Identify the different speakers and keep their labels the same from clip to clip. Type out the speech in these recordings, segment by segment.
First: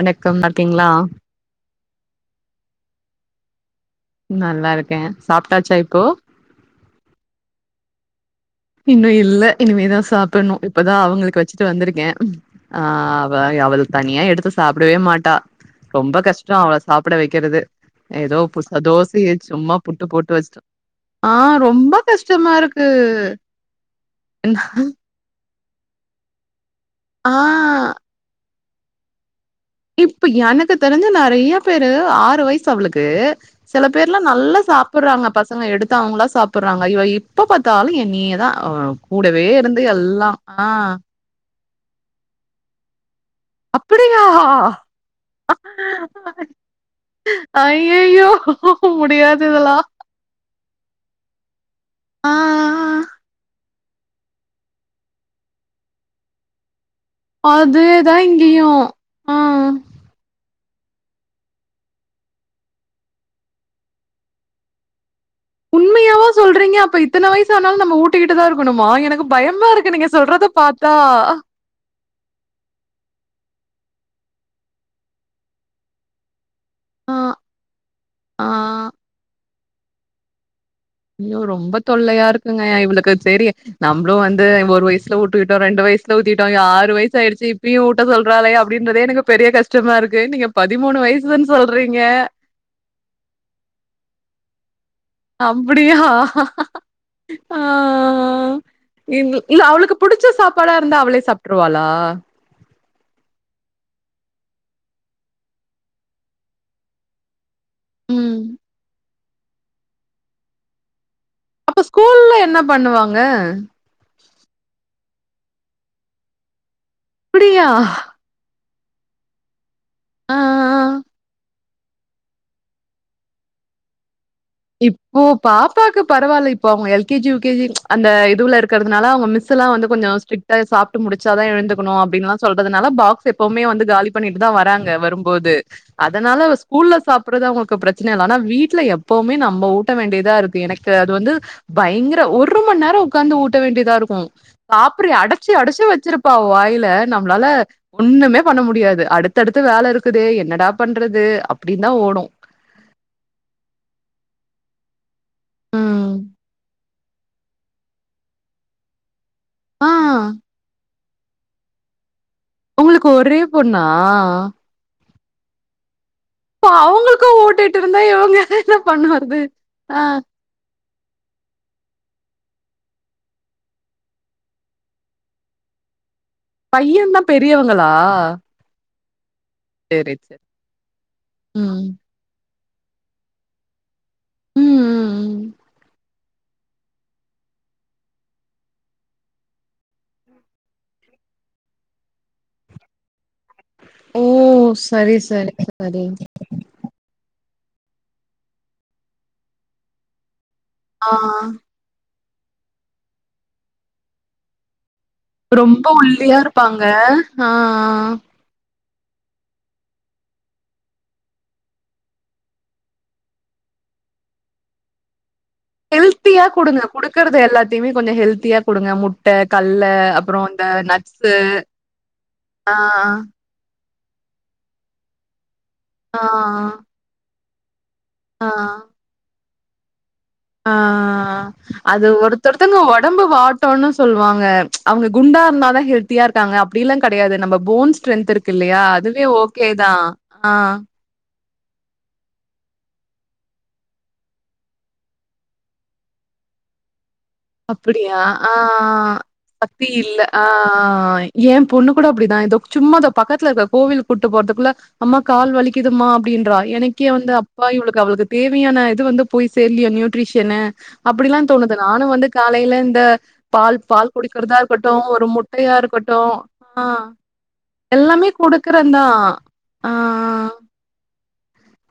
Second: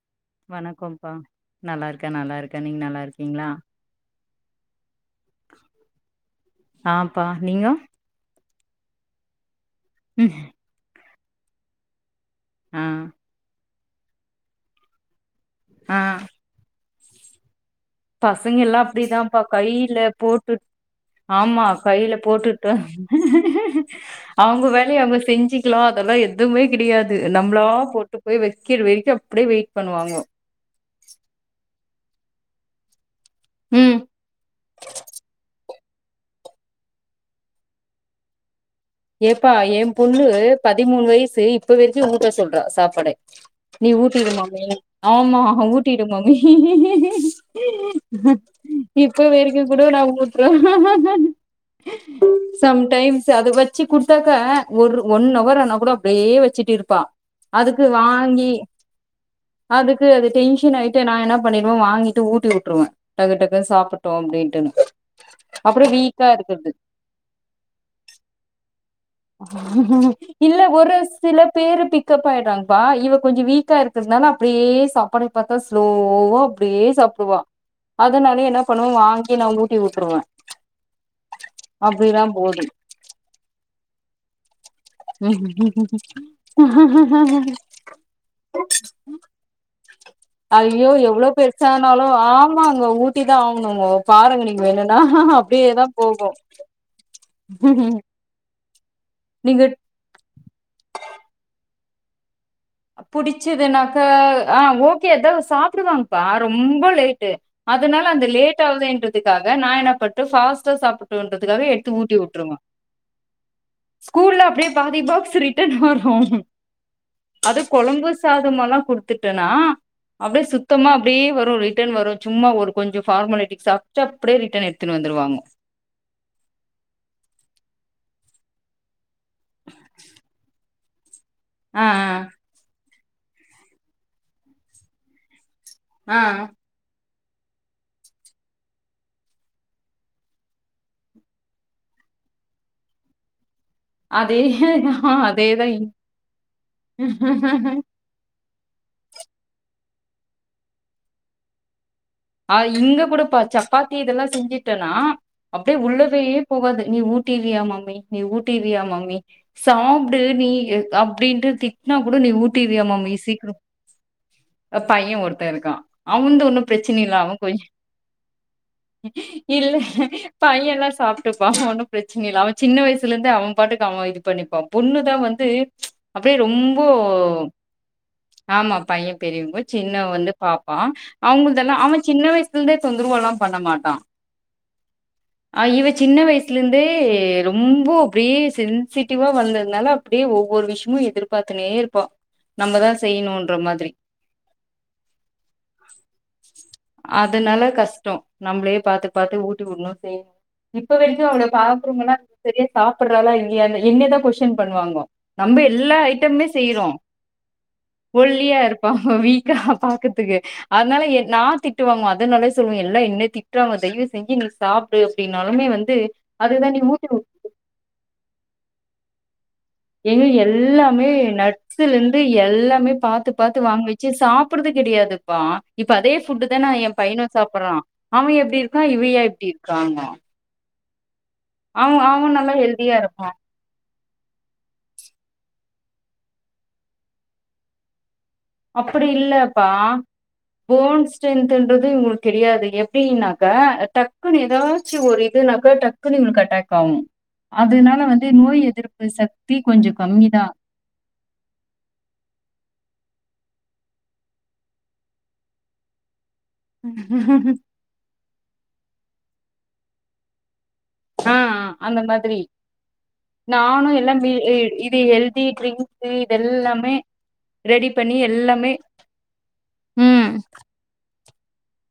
Speaker 1: வணக்கம் நல்லாருக்கீங்களா
Speaker 2: வணக்கம்ப்பா நல்லாருக்கே நல்லாருக்கே நீங் நல்லாருக்கீங்களா
Speaker 1: நல்லாருக்கே சாப்ட்டாச்சா இப்போ
Speaker 2: ஆப்பா நீங்கோ
Speaker 1: இன்னு இல்ல இனிமேதா
Speaker 2: ம்
Speaker 1: சாப்பணு இப்பதா அவங்களுக்கு வச்சிட்டு வந்திருக்கே ஆ அவ அவள் தனியா எடுத்து சாப்டவே மாட்டா
Speaker 2: ஆ
Speaker 1: ரொம்ப கஷ்ட அவள சாப்பட வைக்கிறது
Speaker 2: பசங்க எல்லா அப்டிதான்ப்பா கையில
Speaker 1: புட்டு போட்டு வச்சுட்டோ
Speaker 2: போட்டுட்
Speaker 1: ஆ
Speaker 2: ஆமா
Speaker 1: ரொம்ப
Speaker 2: கையில
Speaker 1: கஷ்டமா
Speaker 2: போட்டுட்ட
Speaker 1: இருக்கு
Speaker 2: அவங்க வேலைய அவங்க செஞ்சிக்கலா அதெல்லா எத்துவுமே கிடையாது
Speaker 1: ஆ
Speaker 2: நம்மளா போ ட்டு போய் வைக்கிற வரைக்கு அப்டியே வெய்ட்
Speaker 1: இப்ப எனக்கு தெரிஞ்ச நெறைய பேரு ஆறு வயசு அவளுக்கு சில
Speaker 2: ம்
Speaker 1: பேர்லா நல்ல சாப்பறாங்க பசங்க எடுத்து அவங்களா சாப்புறாங்க இவ இப்ப பாத்தாலு என்னையேதா ஆ கூடவே
Speaker 2: ஏப்பா
Speaker 1: இருந்து
Speaker 2: ஏன் பொண்ணு
Speaker 1: எல்லா
Speaker 2: பதிமூணு வயசு இப்ப வரைக்கு உட்ட சொல்றா சாப்பாட நீ
Speaker 1: அப்படியா
Speaker 2: ஊட்டிடு மம்மி ஆமா ஊட்டிடு மம்மி
Speaker 1: ஐயையோ
Speaker 2: இப்ப
Speaker 1: முடியாது
Speaker 2: வரைக்கு
Speaker 1: இதெல்லா
Speaker 2: கூட நா ஊட்
Speaker 1: ஆ
Speaker 2: சம்டைம்ஸ் அதுவ ச்சு குடுத்தாக்க ஒரு ஒன் அவர் ஆனா கூட அப்படியே வச்சிட்டு இருப்பா அதுக்கு
Speaker 1: அதேதா
Speaker 2: வாங்கி
Speaker 1: இங்கேயு ஆ
Speaker 2: அதுக் க்கு அது டென்ஷன் ஆயிட்டு நா என்ன பண்ணிருவே வாங்கிட்டு ஊட்டி உட்டுருவே டக்கு டக்குன் சாப்புட்டு அப்டின்ட்டுன்னு அப்றோ வீக்கா
Speaker 1: உண்மையாவா
Speaker 2: இருக்குது
Speaker 1: சொல்றீங்க அப்ப இத்தன வயசான்னாலு நம்ம ஊட்டிக்கிட்டுதா இருக்கணுமா எனக்குப் பயமா இருக்கு நீங்க சொல்றத
Speaker 2: இல்ல ஒரு
Speaker 1: பாத்தா
Speaker 2: சில பேரு பிக்கப் ஆயடுறாங்கப்பா இவ கொஞ்ச வீக்கா இருக்குனால அப்டியே சாப்பாடு பாத்தா ஸ்லோவா அப்டியே
Speaker 1: ஆ
Speaker 2: சாப்டுவா
Speaker 1: ஆ
Speaker 2: அதனாலயே நா என்னா பண்ணுவே வாங்கி நா ஊட்டி வுட்ருவே
Speaker 1: ஐயோ ரொம்ப தொல்லயா இருக்குங்க இவளுக்கு சேரி நம்மளு வந்து ஒரு வயஷ் ல ஊட்டுக்கிட்டோ ரெண்டு வயசல ஊத்திட்டோ ஆறு வயசு ஆய்டுச்சு இப்பயு ஊட்ட சொல்றாலே அப்டின்றதே எனக்கு பெரிய கஷ் டமா இருக்கு நீங்க பதிமூணு வயசுன் சொல்றீங்க
Speaker 2: ஆமா அங்க ஊட்டிதா ஆகணுங்கோ பாருங்க நீங்க வேணும்னா அப்படியேதா
Speaker 1: அப்படியா
Speaker 2: போகு
Speaker 1: ஆ இம்
Speaker 2: நீங்க
Speaker 1: அவளுக்குப் புடிச்ச சாப்பாடா இருந்தா அவளே சாப்ட்ருவாளா
Speaker 2: புடிச்சதுனாக்க ஆ ஓகே அத சாப்வாங்கப்பா ரொம்ப லேட்டு் அதனால அந்த லேட் ஆகுதேன்றதுக்காக நா எனப்பட்டு பாஸ்டா சாப்ட்டுன்ற
Speaker 1: அப்ப ஸ்கூல்ல என்ன பண்ணுவாங்க
Speaker 2: ஸ்கூல்ல அப்படியே பாதி பாக்ஸ் ரிட்டர்ன் வரு அது
Speaker 1: அப்டியா
Speaker 2: கொழம்பு சாதம்மால்லா குடுத்துட்டேனா
Speaker 1: ஆ
Speaker 2: அப்டியே சுத்தமா அப்டியே வரு ரிட்டன் வரு சும்மா ஒரு கொஞ்ச ஃபார்மாலிட்டிக்ஸ் சாப்ட்டு அப்டியே ரிட்டன் எ
Speaker 1: இப்போ பாப்பாக்கு பரவால்ல இப்போ அவங்க L K G U K G அந்த இதுவுல இருக்கறதுனால அவங் மிஸ்சுல்லா வந்து கொஞ்சோ ஸ்ட்ரிட்டா சாப்ட்டு முடிச்சாதா
Speaker 2: ஆ
Speaker 1: எழுந்துக்கணு அப்டின்லா சொல்றதுனால பாக்ஸ் எப்போவுமே வந்து காலி பண்ணிட்டு தா வராங்க வரும்போது
Speaker 2: ஆ ஆ
Speaker 1: அதனால ஸ் ஸ்கூல்ல சாப்பட்றது அவங்கக்கு பிரச்சன இல்ல ஆனா வீட்ல எப் போமே நம்ம ஊட்ட வேண்டியதா இருக்கு எனக்கு அது வந்து பயங்கர ஒரு மண் நேரோ உக்காந்து ஊட்ட வேண்டி தா இருக்கு
Speaker 2: அதே
Speaker 1: சாப்பிரி
Speaker 2: ஆ
Speaker 1: அடச்சி
Speaker 2: அதேதா
Speaker 1: அடச்சி
Speaker 2: இங்
Speaker 1: வச்சிருப்பா அவ வாயில நம்ளால ஒண்ணுமே பண்ண முடியாது அடுத்தடுத்து வேல இருக்குதே என்னடா பண்றது அப்டின் தா ஓடு
Speaker 2: ஆ இங்க கூட பா சப்பாத்தி இதெல்லா செஞ்சிட்டன்னா அப்டியே
Speaker 1: ம்
Speaker 2: உள்ளவேயே போகாது நீ ஊட்டிறியா மம்மி நீ ஊட்டிறியா மம்மி
Speaker 1: ஆ
Speaker 2: சாப்டு நீ அப்டின்டு திட்னா கூட நீ ஊட்
Speaker 1: உங்ளுக்கு ஒரே பொண்ணா
Speaker 2: பைய ஒருத்த இருக்கா அவ வந்து ஒன்னு
Speaker 1: இப்ப
Speaker 2: பிரச்
Speaker 1: அவங்களுக்கு ஊட்டிட்டு இருந்தா இவங்க என்ன பண்ணுவர்து அ
Speaker 2: பையன்ல்லா சாப்ட்டுப்பா ஒன்னு பிரச்சன இல்ல அவ சின்ன வயசுல இருந்தே அவ பாட்டுக்கு அவ இது பண்ணிப்பா பொண்ணுதா வந்து அப்டியே ரொம்போ
Speaker 1: பையன் தா பெரியவங்களா
Speaker 2: ஆமா பைய பெரியவங்க சின்னவ
Speaker 1: சேரி
Speaker 2: வந்து
Speaker 1: சேரி
Speaker 2: பாப்பா அவங்க
Speaker 1: ம்
Speaker 2: சின்ன வயசுலந்தே தொந்தரவெல்லா பண்ண மாட்டா
Speaker 1: ம் ம் ம்
Speaker 2: ஆ இவ சின்ன வயசுல இருந்தே ரொம்ப அப்டியே சென்சிட்டிவா வளந்ததுனால அப்டியே ஒவ்வொரு விஷயமு எதிர்பாத்துனே இருப்பா நம்ம தா செய்யணும்ன்ற மாதிரி
Speaker 1: ஓ சரி சரி சரிங்
Speaker 2: அதனால கஷ்டோ நம்ளே பாத்து பாத்து ஊட்டி வுடணு செய்யணு இப்ப
Speaker 1: ஆ
Speaker 2: வரைக்கு அவள பா குருமலா சரியா சாப்பிட்றாலா இல்லயானு என்னதா கொஸ்டின் பண்ணுவாங்கோ நம்ப
Speaker 1: ரொம்ப
Speaker 2: எல்லா
Speaker 1: ஒல்லியா
Speaker 2: ஐட்டமுமே
Speaker 1: இருப்பாங்க
Speaker 2: செய்யிறோ‌
Speaker 1: ஆ ஆ
Speaker 2: ஒல்லியா இருப் ப்பா வீக்கா பாக்கதுக்கு அதனால எ நா திட்டுவாங்கோ அதனாலே சொல்வ எல்லா என்ன திட்ராங்க தயவு செஞ்சு நீ சாப்டு அப்டின்னாலுமே வந்து
Speaker 1: ஹெல்த்தியா
Speaker 2: அதுதா நீ
Speaker 1: குடுங்க
Speaker 2: ஊட்டி
Speaker 1: குடுக்கறது எல்லாத்தையுமே கொஞ்சோ ஹெல்த்தியா குடுங்க முட்ட கல்ல
Speaker 2: ஏங்க
Speaker 1: அப்றோ இந்த
Speaker 2: எல்லாமே
Speaker 1: நட்ஸு
Speaker 2: நட்ஸ்லந்து
Speaker 1: ஆ
Speaker 2: எல்லாமே பாத்து பாத்து வாங் வச்சு சாப்படுது கெடையாதுப்பா இப்ப அதே
Speaker 1: ஆ
Speaker 2: ஃபுட்டு தான எ பையனு சாப்பறா அவன்
Speaker 1: ஆ
Speaker 2: எப்டி இருக்கா இவயா இப்டி இருக்காங்க
Speaker 1: ஆ அது
Speaker 2: நல்லா
Speaker 1: ஒருத்தருத்தங்க
Speaker 2: ஹெல்தியா
Speaker 1: ஒடம்பு
Speaker 2: இருப்பா
Speaker 1: வா ட்டோன் சொல்வாங்க அவங்க குண்டா இருந்தா தா ஹெல்தியா இருக்காங்க அப்டில்லா கெடையாது நம்ம போன் ஸ்ட்ரென்ந்த இரு க்குல்லையா
Speaker 2: அப்படி
Speaker 1: அதுவே ஓகே தா ஆ
Speaker 2: ஸ்ட்ரென்த்துன்றது இவங்களுக்கு கெடையாது எப்டின்னாக்க டக்குன்னு ஏதாச்சு ஒரு இதுனாக்கா டக் க்குனு இவளுக்கு அட்டக் ஆவு
Speaker 1: அப்படியா ஆ சக்தி
Speaker 2: கொஞ்சோ
Speaker 1: இல்ல ஆ
Speaker 2: கம்மிதா
Speaker 1: ஏ பொண்ணு கூட அப்டிதா இதோ சும்மாதா பக்கத்துல இருக்க கோவிலுக் கூட்டு போறதுக்குள்ள அம்மா கால் வலிக்குதும்மா அப்டின்றா எனக்கே வந்து அப்பா இவளுக்கு அவளுக்கு தேவையான இது வந்து போய் சேர்லையே நியூட்ரிஷனு
Speaker 2: ஆ
Speaker 1: அப்டிலா தோணுது
Speaker 2: அந்த
Speaker 1: நானு வந்து
Speaker 2: மாதிரி
Speaker 1: இலந்த பால்
Speaker 2: நானு
Speaker 1: பால்
Speaker 2: எல்லா மீ
Speaker 1: குடிக்கிறதா
Speaker 2: இ-
Speaker 1: இருக்கட்டு
Speaker 2: இது
Speaker 1: ஒரு
Speaker 2: ஹெல்தி
Speaker 1: முட்டையா
Speaker 2: ட்ரிங்க்ஸு
Speaker 1: இருக்கட்டு ஆ
Speaker 2: இதெல்லாமே ரெடி பண்ணி
Speaker 1: எல்லாமே குடுக்குறந்தா ஆ
Speaker 2: ம்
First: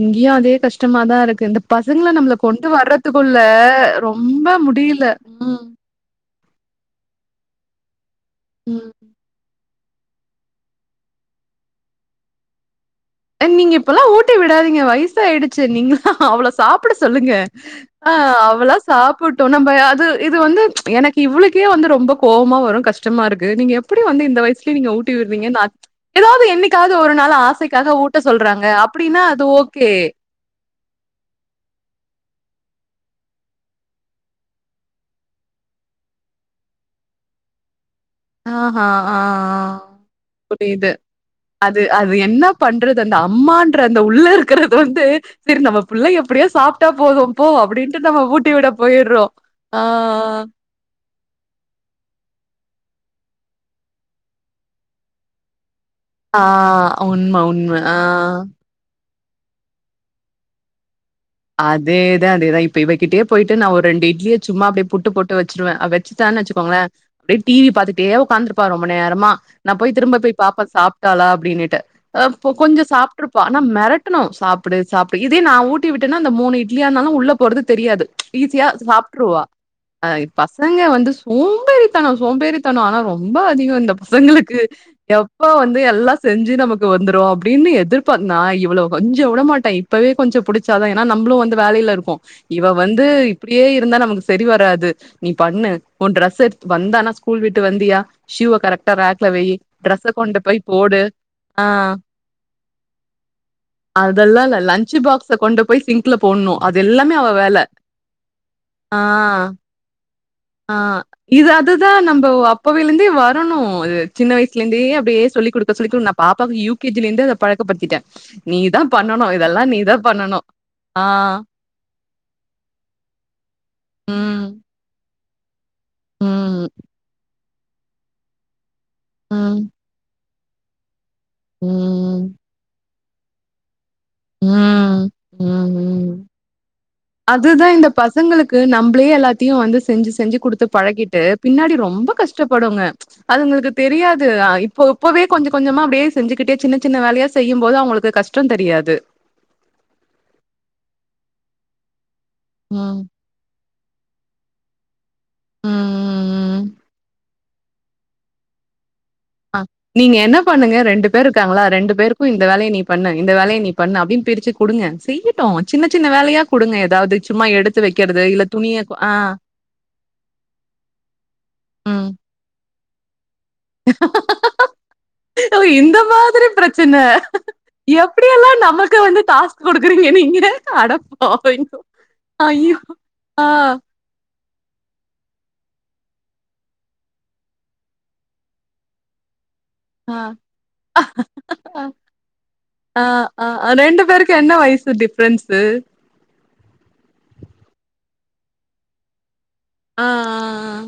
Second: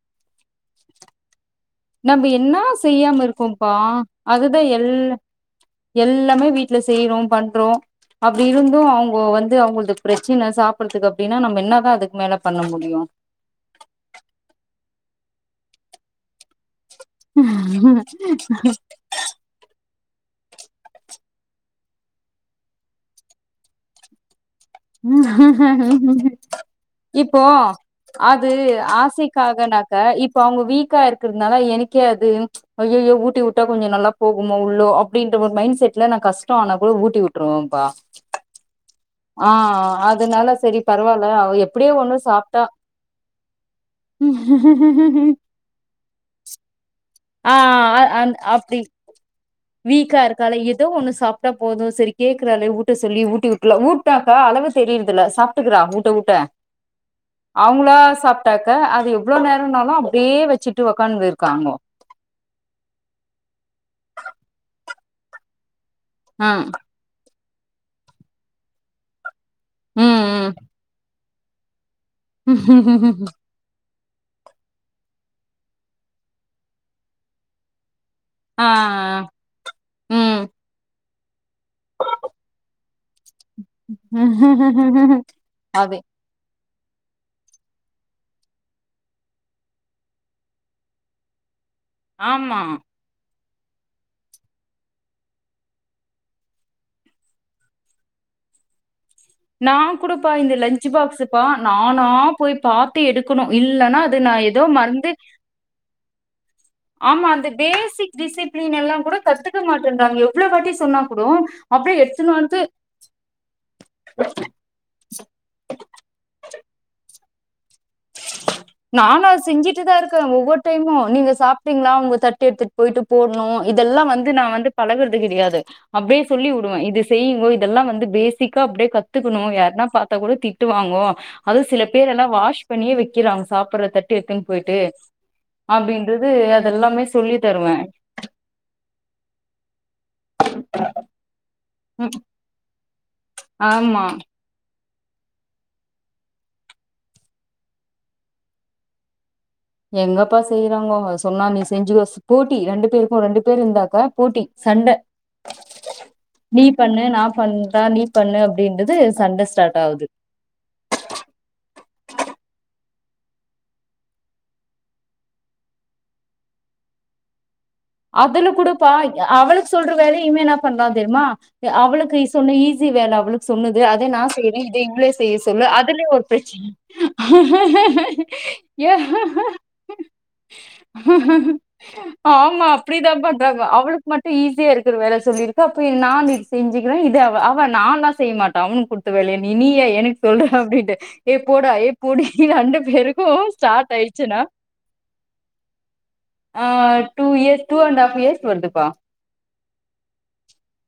Speaker 1: இங்கயு அதே கஷ்டமாதா இருக்கு இந்த பசங்கள
Speaker 2: நம்ம
Speaker 1: நம்ள
Speaker 2: என்னா
Speaker 1: கொண்டு
Speaker 2: செய்யாம
Speaker 1: வர்றதுக்குள்ள
Speaker 2: இருக்கோம்ப்பா
Speaker 1: ரொம்ப
Speaker 2: அதுதா எல்லா
Speaker 1: முடியல ம்
Speaker 2: எல்லாமே வீட்ல செய்றோ பண்றோ அப்டி இருந்து
Speaker 1: ம்.
Speaker 2: அவங்க வந்து அவங்கள்து பிரச்சன சாப்பிட்றதுக்கு அப்டின்னா நம்ம என்ன தா அதுக்கு மேல பண்ண முடியு
Speaker 1: நீங்க இப்பல்லா ஊட்டி விடாதீங்க வயசா ஆய்டுச்சு நீங்களா அவள சாப்ட சொல்லுங்க ஆ அவளா சாப்பா கூட்டு நம்ம அது இது வந்து எனக்கு இவ்ளுக்கே வந்து ரொம்ப கோபமா வரு கஷ்டமா இருக்கு நீங்க எப்படி வந்து இந்த வயசு செரிங்க ஊட்டி விடுறீங்க எதாவது என்னைக்காவது ஒரு நாள்
Speaker 2: இப்போ
Speaker 1: ஆசைக்காக ஊட்
Speaker 2: அது
Speaker 1: சொல்றாங்க அப்டின்னா அது ஓகே
Speaker 2: ஆசைக்காகனாக்க இப்ப அவங்க வீக்கா இருக்கிறதுனால எனக்கே அது ஐயயோ ஊட்டி விட்டா கொஞ்சோ நல்லா போகுமோ உள்ளோ அப்டின்ற ஒரு மைண்ட் செட்ல நான் கஷ்ட ஆனா கூட ஊட்டி உட்ருவேன்பா
Speaker 1: ஆ ஆஹான் ஆ
Speaker 2: அதனால செரி
Speaker 1: புரியுது
Speaker 2: பரவால்ல அவ
Speaker 1: அது
Speaker 2: எப்டியோ
Speaker 1: அது
Speaker 2: ஒண்ணு
Speaker 1: என்ன
Speaker 2: சாப்ட்டா
Speaker 1: பண் றது அந்த அம்மான்ற அந்த உள்ள இருக்குறது வந்து சரி நம்ம புள்ள எப்டியோ சாப்ட்டா போது போ
Speaker 2: ஆ
Speaker 1: அப்டின்ட்டு நம்ம
Speaker 2: அ
Speaker 1: ஊட்டி விட
Speaker 2: அப்டி
Speaker 1: போய்ட்றோ ஆ ஆ
Speaker 2: எதோ ஒன்னு சாப்ட்டா போது சரி கேக்குறாளே ஊட்ட சொல்லி ஊட்டிவிட்ருலா ஊட்னாக்கா அளவு தெரியறதில்ல சா ப்டுக்கறா ஊட்ட ஊட்ட
Speaker 1: ஆ உண்ம, உண்ம. ஆ
Speaker 2: அவங்களா சாப்ட்டா க அது எவ்ளோ நேரம்னாலு அப்டியே வச்சுட்டு உக்காந்துருக்
Speaker 1: அதேதா அதேதா இப்ப இவகிட்டயே போய்ட்டு நா ஒரு ரெண்டு இட்லிய சும்மா அப்டியே புட்டு போட்டு வச்ருவ அவ வச்சுட்டான்
Speaker 2: ஆ
Speaker 1: வச்சுக்கோங்களே அப்டியே டிவி பாத்துட்டே உக்காந்துருப்பா ரொம்ப நேரமா நா போய் திரும்ப போய்
Speaker 2: ம்
Speaker 1: பாப்பே சாப்ட்டாலா அப்டின்னுட்டு அ ப கொஞ்சோ
Speaker 2: ம்
Speaker 1: சாப்ட்ருப்பா ஆனா மெரட்டணு சாப்டு சாப்டு இதே நான் ஊட்டி விட்டேன்னா அ மூணு இ்ட்லியா இருந்தாலு உள்ள போறது தெரியாது
Speaker 2: ஆ
Speaker 1: ஈசியா சாப்ட்ருவா ஆ
Speaker 2: ம்
Speaker 1: பசங்க வந்து சோம்பேறித்தன சோம்பேறித்தன ஆனா ரொ ம்ப அதிக இந்த பசங்களுக்கு எப்ப வந்து
Speaker 2: அது
Speaker 1: எல்லா செஞ்சு நமக்கு வந்துரு அப்டின் எதிர்பாத்தனா இவ்ளோ கொஞ்சோ உடமாட்ட இப்பவே கொஞ்சோ புடிச் ச்சாதா ஏன்னா நம்மளு வந்து வேலைல இருப்போ
Speaker 2: ஆமா
Speaker 1: இவ வந்து இப்டியே இருந்தா நமக்கு சரி வராது நீ பண்ணு உன் டிரெஸ் எடுத் வந்தானா ஸ்கூல் விட்டு வந்தியா ஷூவ கரெக்டா ராக்லவை
Speaker 2: நா
Speaker 1: டிரெஸ்ஸ
Speaker 2: கூடப்பா
Speaker 1: கொண்டு
Speaker 2: இந்த
Speaker 1: போய்
Speaker 2: லன்ச்
Speaker 1: போடு
Speaker 2: பாக்ஸுப்பா
Speaker 1: ஆ
Speaker 2: நானா போய் பாத்து எடுக்கணு இல்லனா அது நா
Speaker 1: அதெல்லாம் இல்ல
Speaker 2: ஏதோ
Speaker 1: லன்ச்
Speaker 2: மறந்து
Speaker 1: பாக்ஸ கொண்டு போய் சிங்க்ல போட்ணு அது எல்லாமே அவ
Speaker 2: ஆமா அந்த
Speaker 1: வேல
Speaker 2: பேசிக் டிசிப்ளின் எல்லா
Speaker 1: ஆ
Speaker 2: கூட கத்துக்க மாட்டேன்றாங்க எவ்ளோ வாட்டி
Speaker 1: ஆ
Speaker 2: சொன்னா கூடோ
Speaker 1: இது அதுதா
Speaker 2: அப்டியே
Speaker 1: நம்ம
Speaker 2: எடுத்துனு வந்து
Speaker 1: அப்பவேவில இருந்தே வ பண்ணனு அது சின்ன வயசுலருந்தே அப்டியே சொல்லிக்குடுக்க சொல்லிகுடு நா பாப்பாக்கு யூகேஜில இருந்தே பழக்கப்படுத்திட்ட நீ தா பண்ணணு இதெல்லா நீதா
Speaker 2: க்கு
Speaker 1: பண்ணணு
Speaker 2: ஒவ்வொரு டைமு
Speaker 1: ஆ
Speaker 2: நீங்க சாப்ட்டீங்ளா உங்க தட்ட எடுத்துட் போய்ட்டு போட்ணு இதெல்லா வந்து
Speaker 1: ம்
Speaker 2: நான் பழகுறது கிடையாது அப்டியே சொல்லி
Speaker 1: ம்
Speaker 2: விடுவ இது செய்யுங்கோ இதெல்லா வந்து பேசிக்கா அப்டே கத்துக்கணு
Speaker 1: ம்
Speaker 2: யாருன்னா பாத்தா கூட திட்டுவாங்கோ அது சில பேர்
Speaker 1: ம்
Speaker 2: எல்லா வாஷ் பண்ணியே வைக்கிறாங்க சாப்டுற தட்ட எத்துன் போய்ட்டு
Speaker 1: ம் ம் ம்
Speaker 2: அப்டின்றது அதெல்லாமே சொல்லி
Speaker 1: அதுதா
Speaker 2: தருவே
Speaker 1: இந்த பசங்களுக்கு நம்பளே எல்லாத்தையு வந்து செஞ்சு செஞ்சு குடுத்து பழகிட்டு பின்னாடி ரொம்ப
Speaker 2: ம்
Speaker 1: கஷ் கஷ்டப்படுங்க அதுங்களுக்கு
Speaker 2: ஆமா
Speaker 1: தெரியாது அ இப் போ இப்பவே கொஞ்சோ கொஞ்சமா அப்டியே செஞ்சுக்கிட்டே சின்ன சின்ன வேலையா செய்யும்போது அவுங்களுக்கு கஷ்டோ தெரியாது
Speaker 2: எங்கப்பா செய்றாங்கோ அவங்க சொன்னா நீ செஞ்சு வச் போட்டி ரெண்டு
Speaker 1: ம்
Speaker 2: பேருக்கும் ரெண்டு பேரு இருந்தாக்க போட்டி சண்ட
Speaker 1: ம் ம் ம்
Speaker 2: நீ பண்ணு நா பண்றே நீ பண்ணு அப்டின்றது சண்ட
Speaker 1: ஆ
Speaker 2: ஸ்டார்ட் ஆவுது
Speaker 1: நீங்க என்ன பண்ணுங்க ரெண்டு பேர் இருக்காங்களா ரெண்டு பேருக்கு இந்த வேலைய நீ பண்ணு இந்த வேலைய நீ பண்ணு அப்டின்னு பிரிச்சு குடுங்க செய்ய ட்டு சின்ன சின்ன வேலையா குடுங்க எதாவது சும்மா எடுத்
Speaker 2: அதுல கூடப்பா அவளுக்கு சொல்ற வேலையுமே இவ என்ன பண்றான் தெரியுமா
Speaker 1: ம்.
Speaker 2: அவளுக்கு இஸ் சொன்ன ஈஸி வேல அவளுக் சொன்னுது அதை நான் செய்றே இத இவளே செய்ய
Speaker 1: ஓ
Speaker 2: சொல்லு
Speaker 1: இந்த
Speaker 2: அதுலயே ஒரு
Speaker 1: மாதிரி
Speaker 2: பிரச்சன
Speaker 1: எப்படியெல்லாம் நமக்கு வந்து டாஸ்க் குடுக்குறீங்க நீங்க? அட பாவிங்களா.
Speaker 2: ஆமா
Speaker 1: ஐயோ!
Speaker 2: அப்டிதா
Speaker 1: ஆ.
Speaker 2: பண்றாங்க அவளு க்கு மட்டும் ஈஸியா இருக்குற வேல சொல்லிருக்க அப்போ நா இது செஞ்சுக்குற இது அவ அவ நான்லா செய்ய மாட்ட அவனுக்கு குடு த்து வேலைய நீயே
Speaker 1: ஆ.
Speaker 2: எனக்கு சொல்றா அப்டின்ட்டு ஏ போடா ஏ போடி ரெண்டு
Speaker 1: ஆ.
Speaker 2: பேருக்கும் ஸ்டார்ட் ஆயிடுச்சுனா
Speaker 1: ஃப்ரெண்ட்ஸு
Speaker 2: ஆ two years two and half years வருதுப்பா
Speaker 1: ஆ ஆ ஆ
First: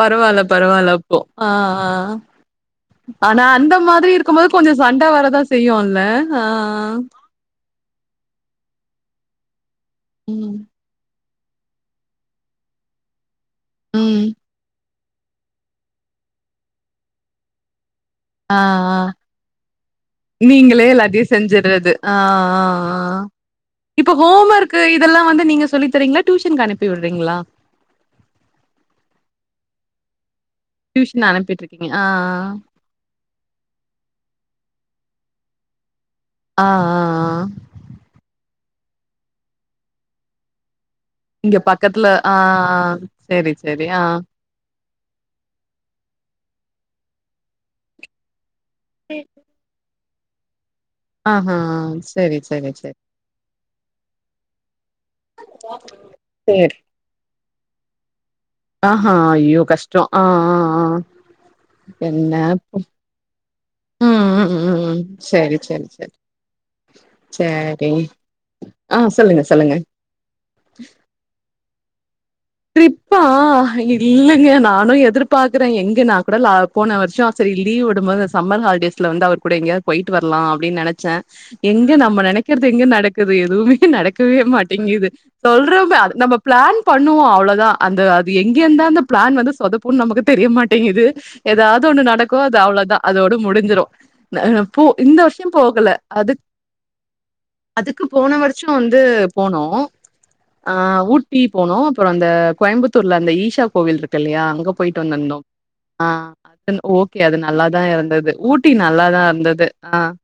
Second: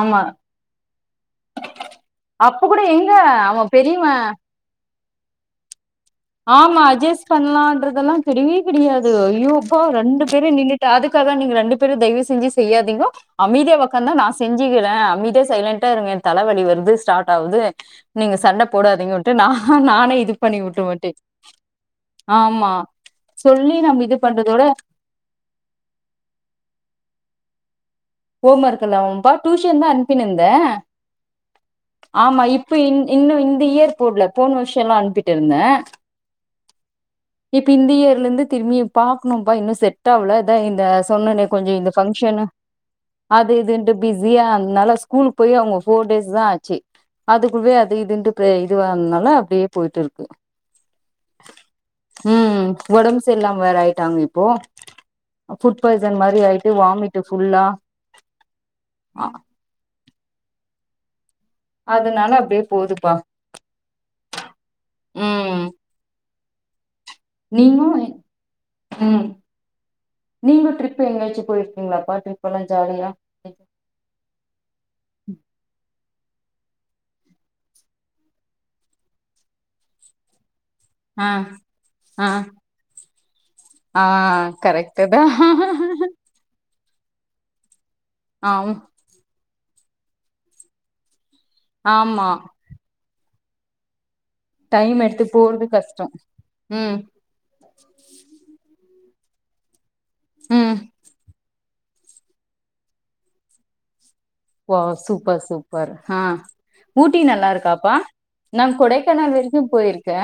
Speaker 2: ஆமா
Speaker 1: பரவால்ல பரவால்ல ஓ ஆ ஆ
Speaker 2: அப்ப கூட எங்க
Speaker 1: ஆனா
Speaker 2: அவன்
Speaker 1: அந்த மாதிரி
Speaker 2: பெரியவன்
Speaker 1: இருக்கும்போது கொஞ்சோ சண்ட வரதா செய்யும்ல ஆ.
Speaker 2: ஆமா அட்ஜஸ்ட் பண்லான்றதெல்லா கெடையவே கெடையாது ஐயோ அப்பா ரெண்டு
Speaker 1: ஆ. ம்.
Speaker 2: பேரும் நின்னுட்டு அதுக் காக நீங்க ரெண்டு பேரும் தயவு செஞ்சு செய்யாதீங்கோ அமைதியா ஒக்காந்தா நா
Speaker 1: ம்
Speaker 2: செஞ்சுக்குற அமைதியா சைலன்ட் டா இருங்க தலவலி வருது ஸ்டார்ட் ஆவுது நீங்க
Speaker 1: ஆ
Speaker 2: சண்ட
Speaker 1: ஆ
Speaker 2: போடாதீங்கன்ட்டு நா நானே இது பண்ணிவிட்டு வண்ட்டு
Speaker 1: செஞ்சுடுறது ஆ ஆ ஆ ஆ ஆ
Speaker 2: சொல்லி நம்ம
Speaker 1: இப்ப
Speaker 2: இது
Speaker 1: ஹோம்
Speaker 2: பண்றதோட
Speaker 1: ஒர்க்கு இதெல்லா வந்து நீங்க சொல்லித் தரீங்களா டியூஷன்க்கு அனுப்பி விடுறீங்களா
Speaker 2: ஹோம் ஒர்க்கெல்லாவாம்பா டியூஷன் தா அனுப்பின்னு இருந்த
Speaker 1: டியூஷன் அனுப்பிட்டு இருக்கீங்க ஆ
Speaker 2: ஆமா இப்ப இன் இன்னு இந்த இயர் போடல போன வருஷோ எல்லா அனுப்பிட்டு இருந்த
Speaker 1: ஆ ஆ ஆ
Speaker 2: இப்ப இந்த இயர்ல இருந்து திரும்பி பாக்கணும்ப்பா இன்னு செட் ஆவல அதா இந்த சொன்னனே
Speaker 1: இங்க
Speaker 2: கொஞ்சோ இந்த
Speaker 1: பக்கத்துல ஆ
Speaker 2: ஃபங்ஷனு
Speaker 1: ஆ
Speaker 2: அது
Speaker 1: செரி செரி
Speaker 2: இதுன்ட்டு
Speaker 1: ஆ
Speaker 2: பிஸியா இருந்தன்னால ஸ்கூலுக் கு போய் அவுங்க ஃபோர் டேஸ் தா ஆச்சு அதுக்குள்ளே அது இதுன்ட்டு எ இதுவாதனால அப்டியே போயிட்டு இருக்கு
Speaker 1: ஆஹா செரி
Speaker 2: உம்
Speaker 1: செரி செரி
Speaker 2: ஒடம்பு சரி இல்லாம வேற ஆயிட்டாங்க இப்போ ஃபுட் பாய்சன் மாரி
Speaker 1: சேரி
Speaker 2: ஆயிட்டு வாமிட்டு ஃபுல்லா
Speaker 1: அப்றோ ஆ ஆ ஆ
Speaker 2: அதனால
Speaker 1: என்ன
Speaker 2: அப்டியே
Speaker 1: போ
Speaker 2: போதுப்பா
Speaker 1: உம் உம் உம் செரி
Speaker 2: ம்
Speaker 1: செரி செரி
Speaker 2: நீங்க
Speaker 1: சேரி ஆ சொல்லுங்க சொல்லுங்க
Speaker 2: நீங்களு ட்ரிப் எங்கயாச்சு போயிருக்கீங்களாப்பா ட்ரிப் எல்லா ஜாலியா
Speaker 1: ட்ரிப்பா இ இல்லங்க நானு எதிர்பாக்குறே எங்க நா கூட லா போன வருஷோ சரி லீவ் விடும்போது சம்மர் ஹாலிடேஸ்ல வந்து அவர் கூட எங்கயாது போயிட்டு வரலா அப்டின்னு நெனைச்ச
Speaker 2: ஆ
Speaker 1: எங்க நம்ம
Speaker 2: ஆ
Speaker 1: நெனைக்கிறது எங்க நடக்குது எதுவுமே
Speaker 2: ஆ
Speaker 1: நடக்கவே
Speaker 2: கரெக்ட்டு
Speaker 1: மாட்டேங்குது
Speaker 2: தா
Speaker 1: சொல்றமே நம்ம பிளான் பண்ணுவோ அவ்வளோதா அந்த எங்க
Speaker 2: ஆம்
Speaker 1: இருந்துதா அந்த பிளான் வந்து சொதப்புன்னு நமக்கு தெரியமாட்டேங்குது ஏதாவது ஒண்ணு
Speaker 2: ஆமா
Speaker 1: நடக்கும் அது அவ்வளோதா அதோட முடிஞ்சிரும் போ
Speaker 2: டைம்
Speaker 1: இந்த
Speaker 2: எடுத்து
Speaker 1: வருஷம்
Speaker 2: போறது
Speaker 1: போகல
Speaker 2: கஷ்டோ
Speaker 1: அது
Speaker 2: ம்
Speaker 1: அதுக்கு போன வருஷோ வந்து போனோ ஆ
Speaker 2: ம்
Speaker 1: ஊட்டி போனோ அப்புறோ வந்து இந்த கோயம்புத்தூர்ல அந்த ஈஷா கோவில் இருக்கு இல்லையா அங்க
Speaker 2: ஓ
Speaker 1: போயிட்டு
Speaker 2: சூப்பர்
Speaker 1: வந்திருந்தோம்.
Speaker 2: சூப்பர் ஆ
Speaker 1: அது ஓகே.
Speaker 2: ஊட்டி
Speaker 1: அது
Speaker 2: நல்லா
Speaker 1: தான்
Speaker 2: இருக்காப்பா
Speaker 1: இருந்தது.
Speaker 2: நா
Speaker 1: ஊட்டி நல்லா தான்
Speaker 2: கொடைக்கானல்
Speaker 1: இருந்தது.
Speaker 2: வரைக்கும்
Speaker 1: ஆ.
Speaker 2: போயிருக்கே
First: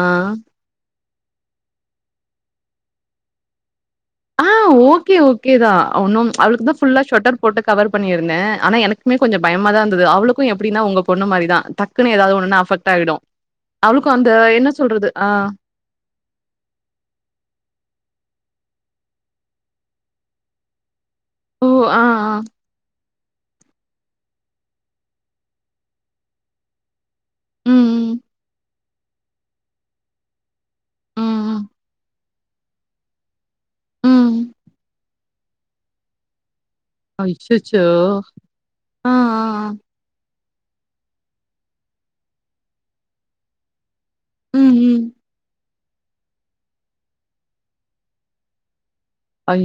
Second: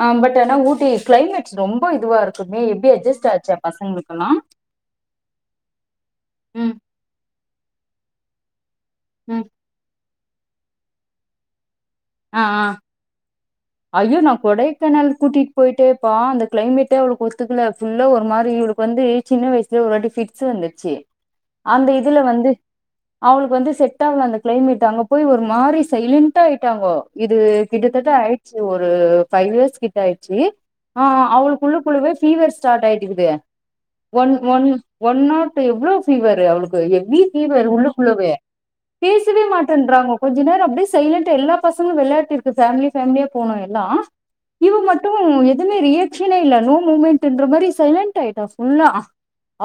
Speaker 2: ஆ பட் ஆனா ஊட்டி கிளைமேட்ஸ் ரொம்ப இதுவா இருக்குமே எப்படி அட்ஜெஸ்ட் ஆச்சு அப் பசங்களுக்குலா
Speaker 1: ஆ ஓகே ஓகே தா ஒன்னும் அவளுக்கு தா
Speaker 2: ம்
Speaker 1: ஃபுல்லா ஷொட்டர் போட்டு கவர் பண்ணியிருந்தே ஆனா எனக்கு க்குமே கொஞ்சம்
Speaker 2: ம்
Speaker 1: பயமா தா இருந்தது அவளுக்கும் எப்டின்னா உங்க பொண்ணு மாரிதா டக்குனு ஏதாவது
Speaker 2: ஆ
Speaker 1: ஒன்னுனா
Speaker 2: ஆ
Speaker 1: அஃபெக்ட் ஆகிடும்
Speaker 2: ஐயோ நா கொடைக்கானல் கூட்டிட்டு போய்ட்டு அப்பா அந்த கிளைமேட்டே அவளுக்கு ஒத்துக்கல ஃபுல்லா ஒரு மாரி இவளுக்கு வந்து சின்ன வயசுலயே ஒரு வாட்டி ஃபிக்ஸ் வந்துருச்சு
Speaker 1: ஓ!
Speaker 2: அந்த
Speaker 1: ஆ,
Speaker 2: இதுல
Speaker 1: ஆ.
Speaker 2: வந்து அவுங்களுக்கு வந்து செட்டாகல அந்த கிளைமேட் அங்க போய் ஒரு மாரி சைலன்ட்டா ஆயிட்டாங்கோ இது
Speaker 1: ம்,
Speaker 2: கிட்டத்தட்ட
Speaker 1: ம்.
Speaker 2: அய் ஒரு பைவ் இயர்ஸ் கிட்ட ஆயிடுச்சு ஆ
Speaker 1: ம், ம்.
Speaker 2: அவளுக்குள்ளுக்குள்ளவே பீவர் ஸ்டார்ட்டாயிட்டுக்கிது ஒன்
Speaker 1: ம்.
Speaker 2: ஒன் ஒன்னவர்குள்ள எவ்ளோவு ஃபீவரு அவளுக் எ எவி ஃபீவரு
Speaker 1: அச்சச்சோ!
Speaker 2: உள்ளக்குள்ளவே
Speaker 1: ஆ, ஆ,
Speaker 2: பேசவே
Speaker 1: ஆ.
Speaker 2: மாட்டேன்றாங்க கொஞ்ச நேரோ அப்டியே சைலண்டா எல்லா பசங்களு வெளையாட்டிருக்கு ஃபேமிலி ஃபேமிலியா போனோ எல்லா
Speaker 1: ம்,
Speaker 2: இவ
Speaker 1: ம்.
Speaker 2: மட்டு எதுமே ரியாக்ஷனே இல்ல நோ மூமெண்ட்ன்ற மாரி சைலெண்ட்டாயிட்டா ஃபுல்லா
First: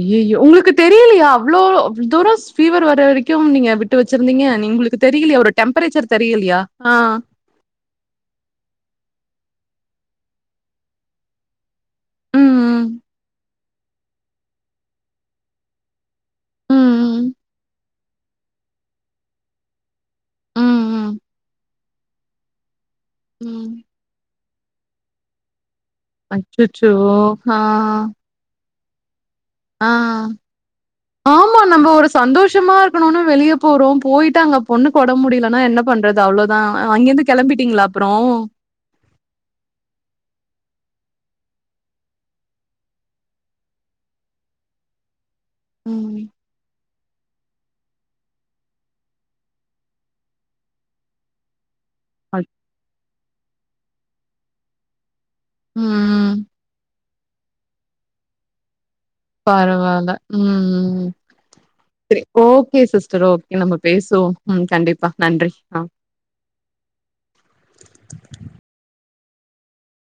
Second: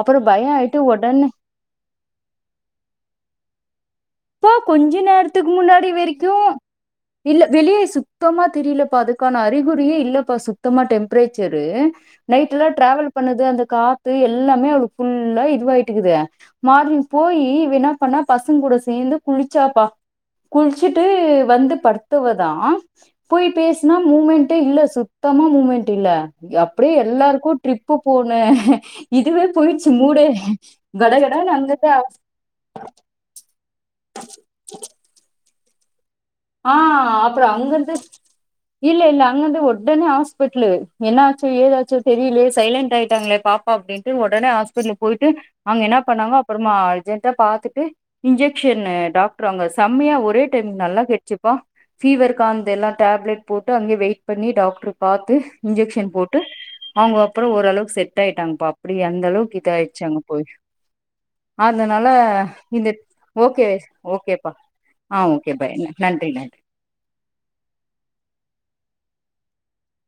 Speaker 2: அப்புறோ பயோ
Speaker 1: உங்களுக்கு
Speaker 2: ஆயிட்டு
Speaker 1: தெரியலையா
Speaker 2: ஒடனே
Speaker 1: அவ்ளோ தூரோ ஃபீவர் வர வரைக்கு நீங்க விட்டு வச்சிருந்தீங்க
Speaker 2: ப்பா கொஞ்ச
Speaker 1: உங்களுக்கு தெரியலையா
Speaker 2: நேரத்துக்கு
Speaker 1: ஒரு டெம்பரேச்சர் தெரியலையா ஆ
Speaker 2: வெளியே சுத்தமா தெரியலப்பா அதுக்கான அறிகுறியே இல்லப்பா சுத்தமா டெம்பரேச்சரு
Speaker 1: ம்,
Speaker 2: நைட்டெல்லா
Speaker 1: ம்.
Speaker 2: டிராவல் பண்ணது அந்த காத்து எல்லாமே அவளுக்கு ஃபுல்லா இதுவாயிட்டுக்கிது
Speaker 1: ம்,
Speaker 2: மார்னிங்
Speaker 1: ம்.
Speaker 2: போயி இவ என்னா பண்ணா பசங்க கூட சேந்து குளிச்சாப்பா
Speaker 1: ம்,
Speaker 2: குளிச்சுட்டு
Speaker 1: ம்.
Speaker 2: வந்து படுத்தவதா போய்
Speaker 1: ம்.
Speaker 2: பேசனா மூமெண்டே இல்ல சுத்தமா மூமெண்ட் டுல்ல அப்றோ
Speaker 1: அச்சச்சோ!
Speaker 2: எல்லாருக்கு
Speaker 1: ஆ,
Speaker 2: ட்ரிப்பு போன இதுவே
Speaker 1: ஆ.
Speaker 2: போயிடுச்சு மூடே கடகடன்னு
Speaker 1: ஆமா, நம்ம
Speaker 2: அங்கதா
Speaker 1: ஒரு சந்தோஷமா இருக்கணுன்னு வெளியே போறோ போயிட்டு அங்க பொண்ணுக்கு ஒடம்பு முடியலனா என்ன பண்றது அவ்ளோதா
Speaker 2: ஆ
Speaker 1: அங்கேருந்து
Speaker 2: அப்றோ அங்கிருந்து
Speaker 1: கெளம்பிட்டீங்களா அப்புறோ
Speaker 2: இல்ல இல்ல அங்கருந்து ஒடனே ஹாஸ்பிட்டலு என்னாச்சோ ஏதாச்சோ தெரியலயே சைலன்ட் ஆயிட்டாங்களே பாப் டப்பா அப்டின்னுட்டு ஒடனே ஹாஸ்பிட்டல் போயிட்டு அங்க என்ன
Speaker 1: ம்.
Speaker 2: பண்ணாங்க அப்புறமா அர்ஜென்டா பாத்துட்டு இன்ஜெக்க்ஷன்னு டாக்டர் அங்க செம்மையா ஒரே டைம் நல்லா கேட்டுச்சுப்பா பீவர்க்
Speaker 1: அச்
Speaker 2: காந்த எல்லா டேப்லெட் போட்டு அங்கே வெயிட் பண்ணி டாக்டரு பாத் து இன்ஜக்க்ஷன் போட்டு
Speaker 1: ம்.
Speaker 2: அவங்க அப்புறோ ஓரளவுக்கு செட்டாயிட்டாங்கப்பா அப்டி அங் ந்தளவுக்கு இதாயிடுச்சு
Speaker 1: பரவால்ல.
Speaker 2: அங்க போயி
Speaker 1: ம்.
Speaker 2: அதனால
Speaker 1: சரி. ஓகே
Speaker 2: இந்த
Speaker 1: சிஸ்டர்.
Speaker 2: ஓகே
Speaker 1: நம்ம பேசுவோம்.
Speaker 2: ஓகேப்பா
Speaker 1: ம். கண்டிப்பா.
Speaker 2: ஆ
Speaker 1: நன்றி.
Speaker 2: ஓகே பாய்
Speaker 1: ஆ.
Speaker 2: நன்றி நன்றி